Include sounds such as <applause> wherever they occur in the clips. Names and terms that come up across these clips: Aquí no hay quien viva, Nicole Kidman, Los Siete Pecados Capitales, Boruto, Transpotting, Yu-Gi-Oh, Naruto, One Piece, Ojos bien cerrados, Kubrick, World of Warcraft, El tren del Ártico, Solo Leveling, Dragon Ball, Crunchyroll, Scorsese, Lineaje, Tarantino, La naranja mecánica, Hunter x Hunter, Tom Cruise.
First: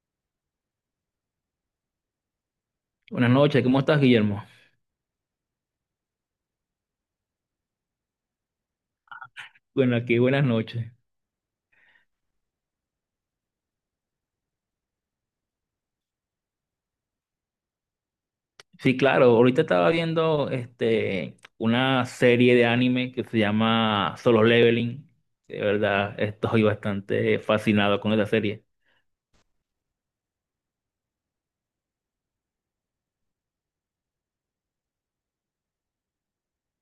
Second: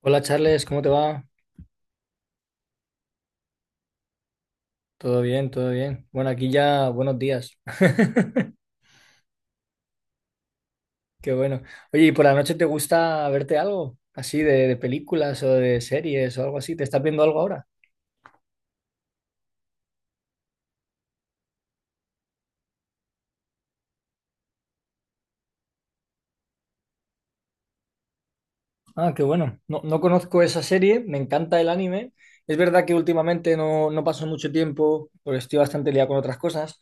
Hola Charles, ¿cómo te va? Buenas noches, ¿cómo estás, Guillermo? Todo bien, todo bien. Bueno, aquí ya buenos días. <laughs> Bueno, aquí buenas noches. Qué bueno. Oye, ¿y por la noche te gusta verte algo así de películas o de series o algo así? ¿Te estás viendo algo ahora? Sí, claro, ahorita estaba viendo una serie de anime que se llama Solo Leveling. De verdad, estoy bastante fascinado con esa serie. Ah, qué bueno. No, no conozco esa serie, me encanta el anime. Es verdad que últimamente no paso mucho tiempo porque estoy bastante liado con otras cosas,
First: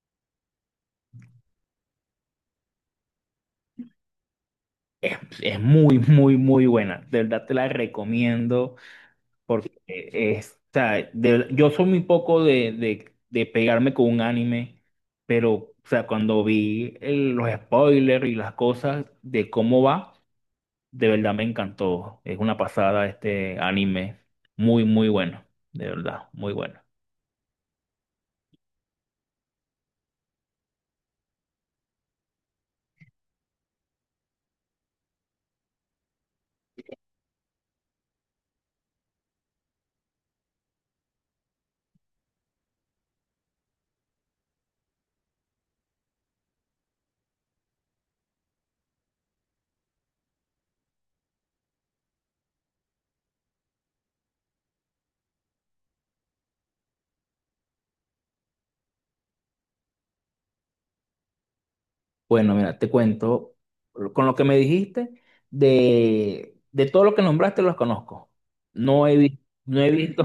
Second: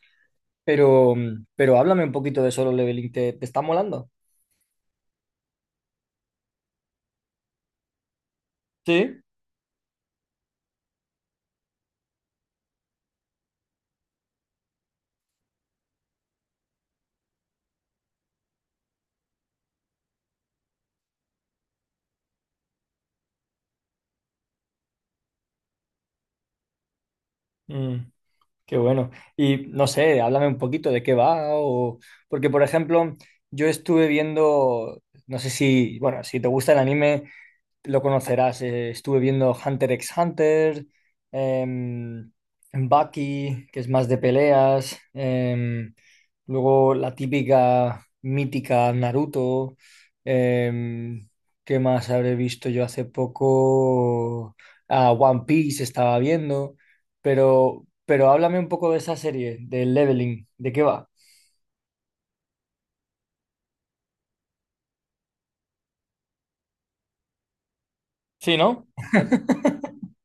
pero, pero háblame un poquito de Solo Leveling. ¿Te está molando? Es muy, muy, muy buena. De verdad te la recomiendo Sí. porque es, o sea, yo soy muy poco de pegarme con un anime, pero o sea, cuando vi los spoilers y las cosas de cómo va. De verdad me encantó. Es una pasada este anime. Muy, muy bueno. De verdad, muy bueno. Mm. Qué bueno. Y no sé, háblame un poquito de qué va o porque por ejemplo, yo estuve viendo, no sé si, bueno, si te gusta el anime, lo conocerás. Estuve viendo Hunter x Hunter, em, Bucky, que es más de peleas, luego la típica mítica Naruto. em, ¿Qué más habré visto yo hace poco? Ah, One Piece estaba viendo, pero háblame un poco de esa serie, del Leveling, ¿de qué va? Bueno, mira, te cuento, con lo que me dijiste, de todo lo que nombraste los conozco. Sí, ¿no? No he, vi- no he visto,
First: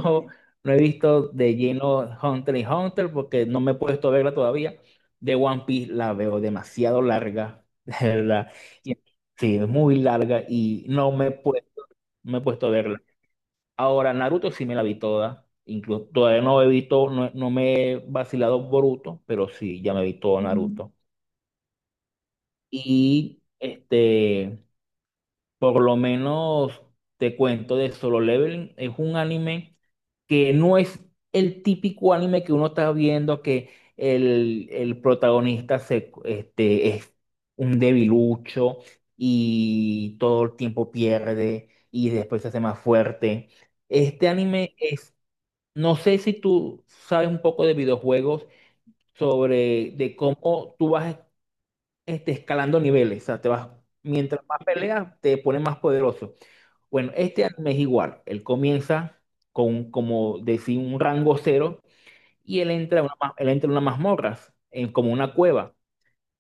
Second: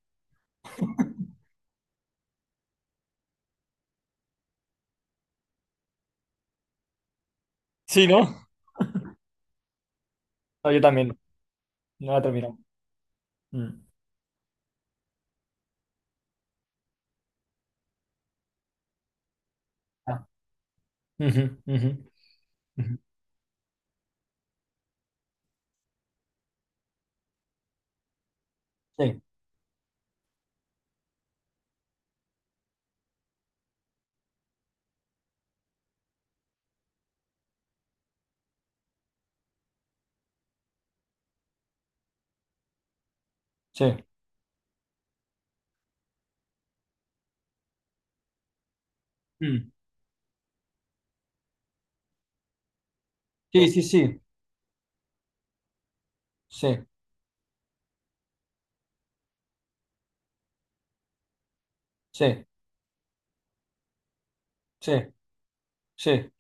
no he visto de lleno Hunter y Hunter porque no me he puesto a verla todavía. De One Piece la veo demasiado larga, <laughs> de Sí, ¿no? verdad. Y- Sí, es muy larga No, yo y también, no la he no me he terminado. puesto a verla. Mm. Ahora, Naruto sí me la vi toda. Incluso todavía no he visto, no, no me he vacilado Boruto, pero sí, ya me vi Ah, todo. Mm. Naruto. ujú, ujú, ujú. Y por lo menos te cuento de Solo Leveling. Es un Sí. anime que no es el típico anime que uno está viendo que el protagonista es un debilucho y todo el tiempo pierde y después se hace más fuerte. Sí, Este anime es... No sé si tú sabes un poco de videojuegos mm, sobre de cómo tú vas escalando niveles. O sea, te sí, vas, sí, sí, mientras más peleas, te pones más poderoso. sí, Bueno, este anime es igual. Él comienza con, como decir, un rango cero sí, y él entra a unas mazmorras, sí, en, como una cueva. sí,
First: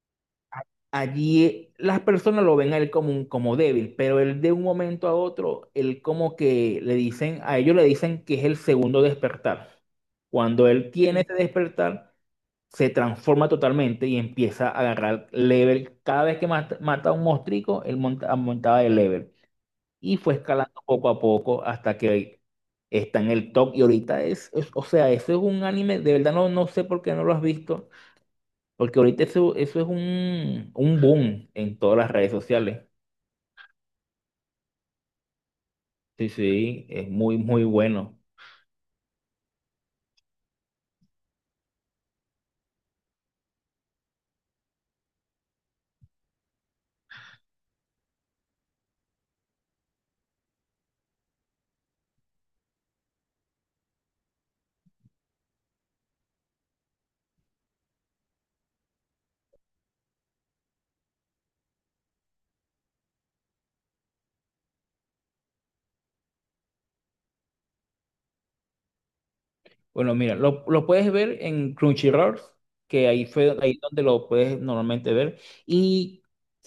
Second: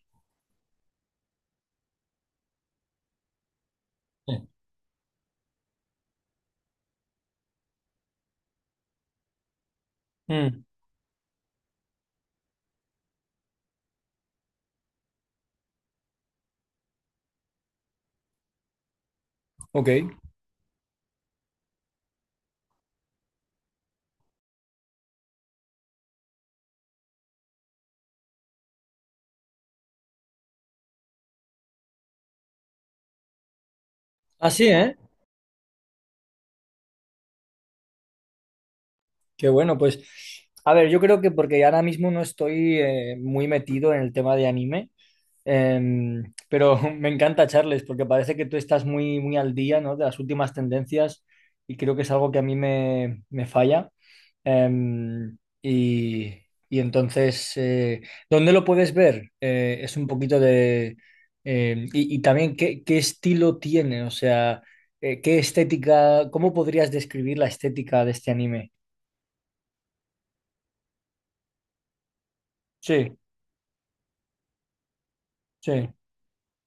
Allí las personas lo ven a él como, como débil, pero sí. él de un momento a otro, él como que le dicen, a ellos le dicen que es el segundo despertar. Mm, Cuando él tiene... Mm. Ese despertar, se transforma totalmente y empieza a agarrar level. Cada vez que mata, mata a un monstruo, aumentaba de level. ok. Y fue escalando poco a poco hasta que está en el top. Y ahorita o sea, eso es un anime, de verdad no, no sé por qué no lo has visto porque ahorita eso, eso es un boom en todas las redes sociales. Así, ¿eh? Sí, sí, es muy, muy bueno. Qué bueno, pues. A ver, yo creo que porque ahora mismo no estoy muy metido en el tema de anime. Pero <laughs> me encanta, Charles, porque parece que tú estás muy, muy al día, ¿no? De las últimas tendencias, y creo que es algo que a mí me falla. Em, y, y entonces, ¿dónde lo puedes ver? Es un poquito de... y también, ¿qué estilo tiene? O sea, ¿qué estética? ¿Cómo podrías describir la estética de este anime? Bueno, mira, lo puedes ver en Crunchyroll, que Sí, ahí donde lo puedes normalmente ver. sí. Y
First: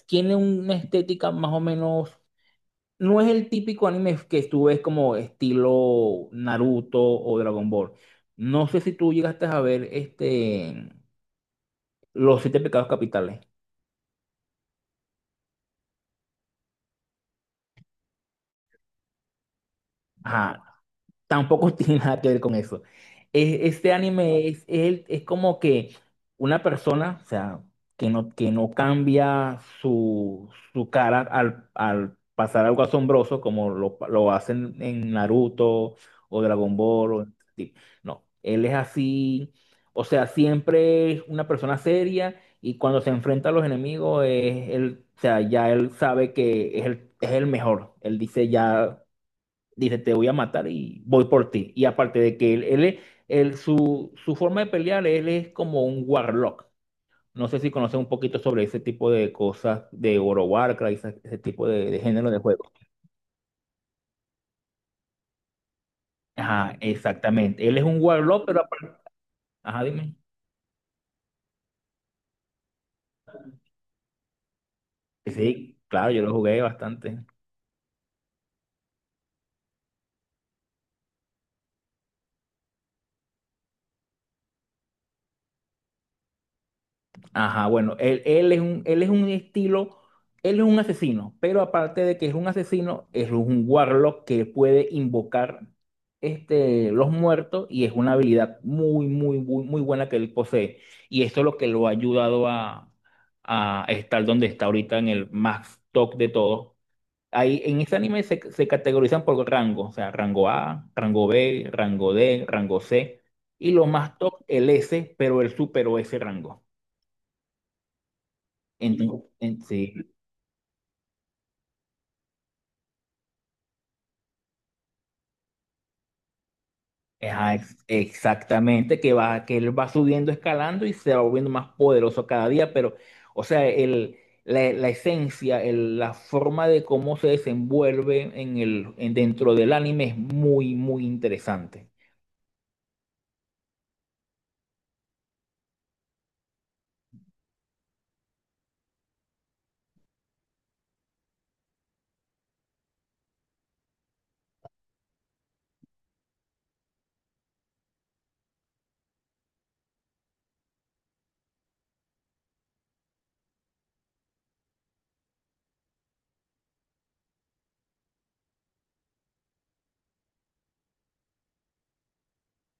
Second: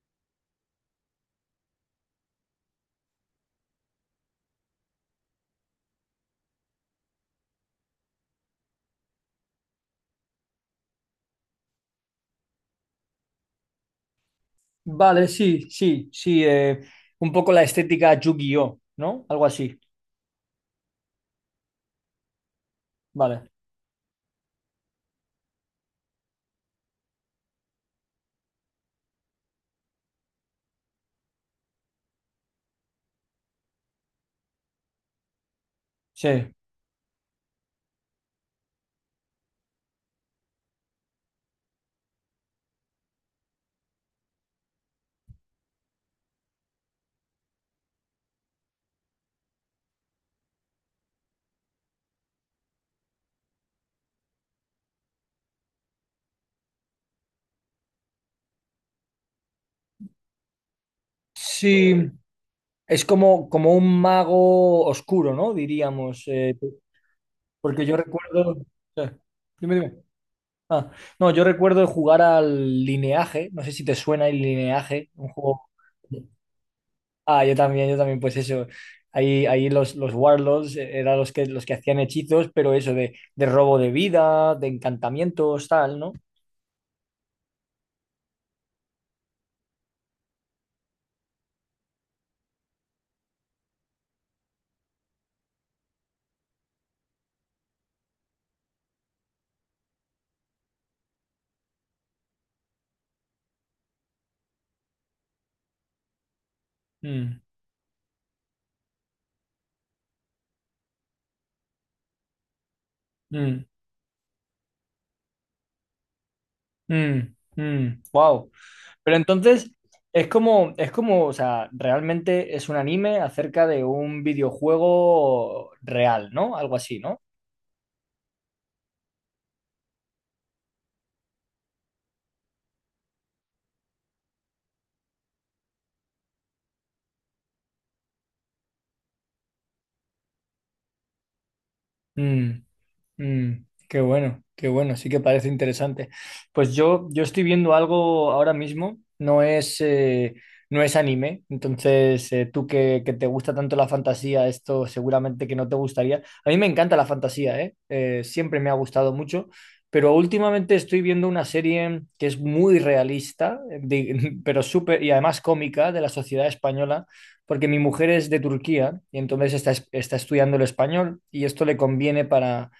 tiene una estética más o menos. No es el típico anime que tú ves como estilo Naruto o Dragon Ball. No sé si tú llegaste a ver Los Siete Pecados Capitales. Vale, sí, sí, sí. Un poco la estética Yu-Gi-Oh, ¿no? Algo así. Ajá, tampoco <laughs> tiene nada que ver con eso. Vale, Este anime es como que una persona, o sea, que no cambia su cara al pasar algo asombroso como lo hacen en Naruto o sí. Dragon Ball. O- sí. No, él es así, o sea, siempre es una persona seria y cuando se enfrenta a los enemigos, es, él, o sea, ya él sabe que es el mejor. Él dice ya dice, te voy a matar y voy por ti. Y aparte de que su forma de pelear, él es como un warlock. No sé si conocen un poquito sobre ese tipo de cosas de Oro Warcraft, ese tipo Sí, de género de juego. es como, como un mago oscuro, ¿no? Diríamos, Ajá, exactamente. Él es porque yo un warlock, recuerdo... pero aparte... sí. Dime, Ajá, dime. dime. Ah, no, yo recuerdo jugar al Lineaje, no sé si te suena el Lineaje, un Sí, juego... sí, claro, yo lo jugué bastante. Ah, yo también, pues eso. Ahí, ahí los Warlords eran los que hacían hechizos, pero eso de robo de vida, de encantamientos, tal, ¿no? Ajá, bueno, él es un, él es un estilo, él es un asesino, pero aparte de que es un asesino, es un warlock que puede invocar los muertos y es una habilidad muy, muy, muy, muy buena que él posee. Y esto es lo que lo ha ayudado a estar donde está ahorita en el más top de todos. Mm, Ahí en este anime se categorizan por rango, o sea, rango A, rango B, rango D, rango C, mm. y lo más top, el S, pero él superó ese rango. Wow. Pero entonces Sí, es como, o sea, realmente es un anime acerca de un videojuego real, ¿no? Algo así, ¿no? ajá, exactamente, que él va subiendo, escalando y se va volviendo más poderoso cada día, pero, o sea, el, la esencia, la forma de cómo se desenvuelve en dentro del anime es muy, muy interesante. Mm. Mm, qué bueno, sí que parece interesante. Pues yo estoy viendo algo ahora mismo, no es, no es anime, entonces tú que te gusta tanto la fantasía, esto seguramente que no te gustaría. A mí me encanta la fantasía, ¿eh? Siempre me ha gustado mucho, pero últimamente estoy viendo una serie que es muy realista, <laughs> pero súper, y además cómica, de la sociedad española, porque mi mujer es de Turquía y entonces está, está estudiando el español y esto le conviene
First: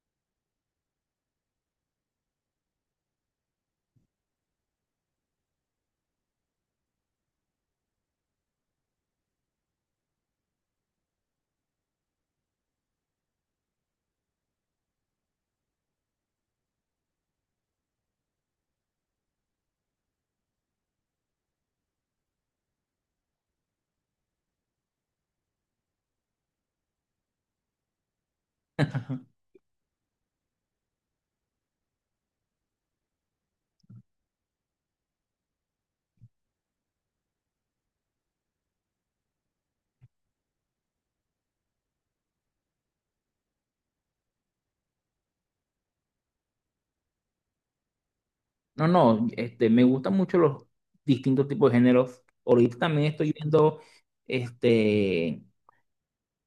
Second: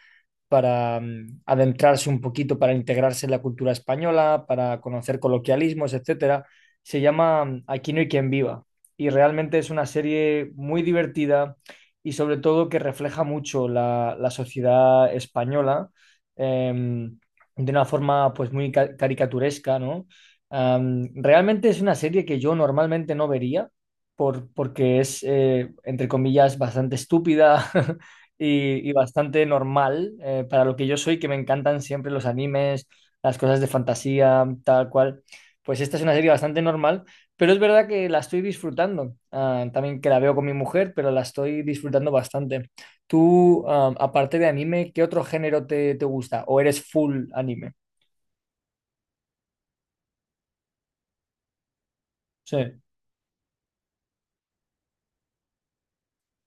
para mm, adentrarse un poquito, para integrarse en la cultura española, para conocer coloquialismos, etcétera. Se llama mm, Aquí no hay quien viva, y realmente es una serie muy divertida, y sobre todo que refleja mucho la, la sociedad española, em, de una forma pues muy caricaturesca, ¿no? Am, realmente es una serie que yo normalmente no vería porque es, entre comillas, bastante estúpida, <laughs> y bastante <laughs> normal para lo que yo soy, que me encantan siempre los animes, las cosas de fantasía, tal cual. Pues esta es una serie bastante normal, pero es verdad que la estoy disfrutando. Ah, también que la veo con mi mujer, pero la estoy disfrutando bastante. Tú, ah, aparte de anime, ¿qué otro género te gusta? ¿O eres full anime? No, no, me gustan mucho los distintos tipos de géneros. Sí. Ahorita también estoy viendo este,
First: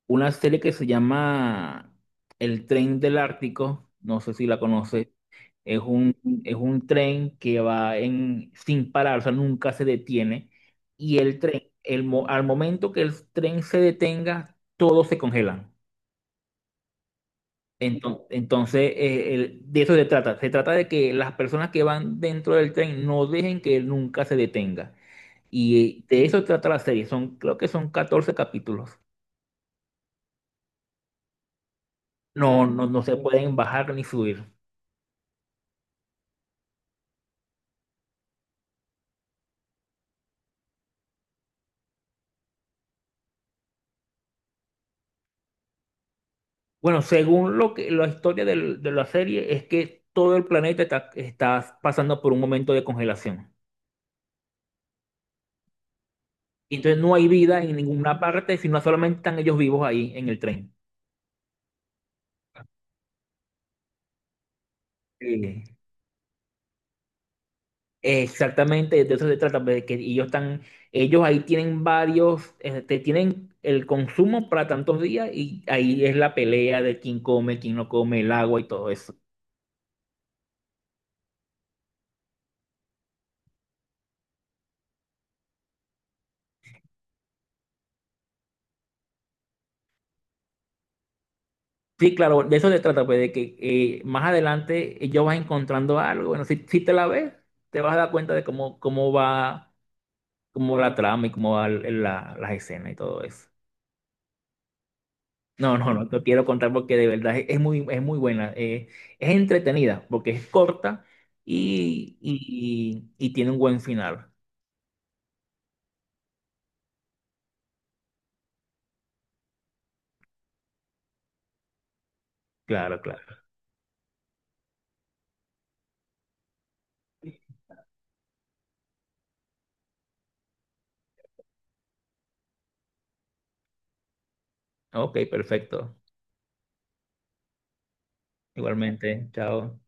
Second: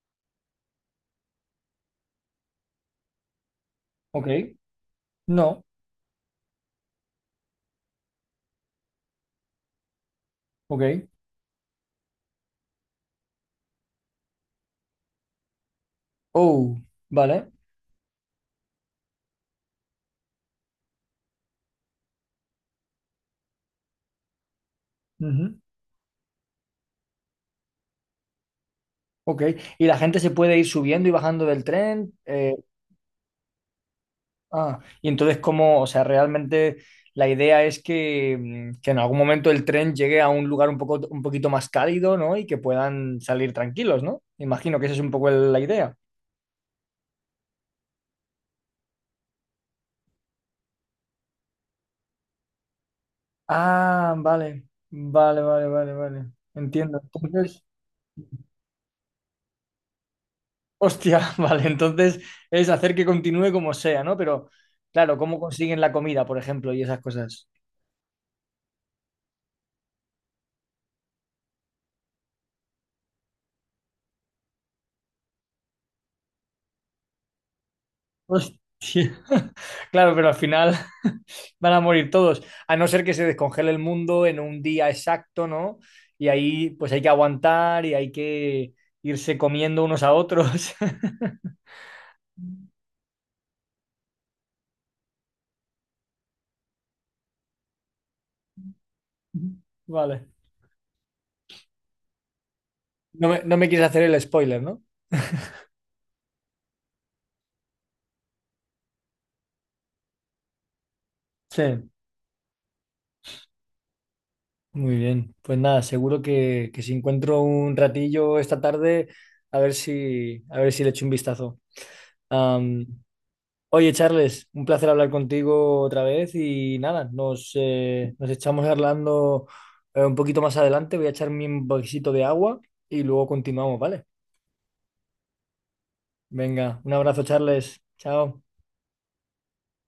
una serie que se llama El Tren del Ártico, no Ok. sé si la conoces. No. Es un, es un tren que va en, sin parar, o sea, nunca se detiene. Ok. Y el tren, el, mo- al momento que el tren se detenga, todos se congelan. Oh, vale. Entonces de eso se trata. Se trata de que las personas que van dentro del tren no dejen que él nunca se detenga. Ujú. Y de eso trata la serie. Son, creo que son 14 capítulos. Ok. ¿Y la gente se puede ir subiendo y bajando del tren? No, no, no se pueden bajar ni subir. Ah, y entonces, ¿cómo? O sea, realmente la idea es que, mm, que en algún momento el tren llegue a un lugar un poco, un poquito más cálido, ¿no? Y que puedan salir tranquilos, ¿no? Imagino que esa es un poco la idea. Bueno, según lo que la historia de la serie es que todo el planeta está pasando por un momento de congelación. Ah, vale, vale, vale, vale, vale. Y Entiendo. entonces no hay vida Entonces, en ninguna parte, sino solamente están ellos vivos ahí en el tren. hostia, <laughs> vale, entonces es hacer que continúe como sea, ¿no? Pero, claro, ¿cómo Eh, consiguen la comida, por ejemplo, y esas cosas? exactamente, de eso se trata, pues, de que ellos están, ellos ahí tienen varios, tienen el consumo para tantos días y ahí es la pelea de quién come, quién no come, el agua y todo eso. <laughs> Claro, pero al final <laughs> van a morir todos, a no ser que se descongele el mundo en un día exacto, ¿no? Y ahí pues hay que aguantar y hay que irse comiendo unos a otros. Sí, claro, de eso se trata, pues, de que más adelante ya vas encontrando algo. Bueno, si, si te la ves, te vas a dar cuenta de cómo, <laughs> Vale. cómo va la trama y cómo van las escenas y todo No me, eso. no me quieres hacer el spoiler, ¿no? No, no, no te quiero contar porque de verdad es muy buena. Eh, es entretenida porque es corta Sí. Y tiene un buen final. Muy bien. Pues nada, seguro que si encuentro un ratillo esta tarde, a ver si le echo un vistazo. Am, Claro, claro. oye, Charles, un placer hablar contigo otra vez y nada, nos, nos echamos hablando un poquito más adelante. Voy a echarme un poquito de agua y luego continuamos, ¿vale? Ok, perfecto. Venga, un abrazo, Charles. Chao. Igualmente, chao.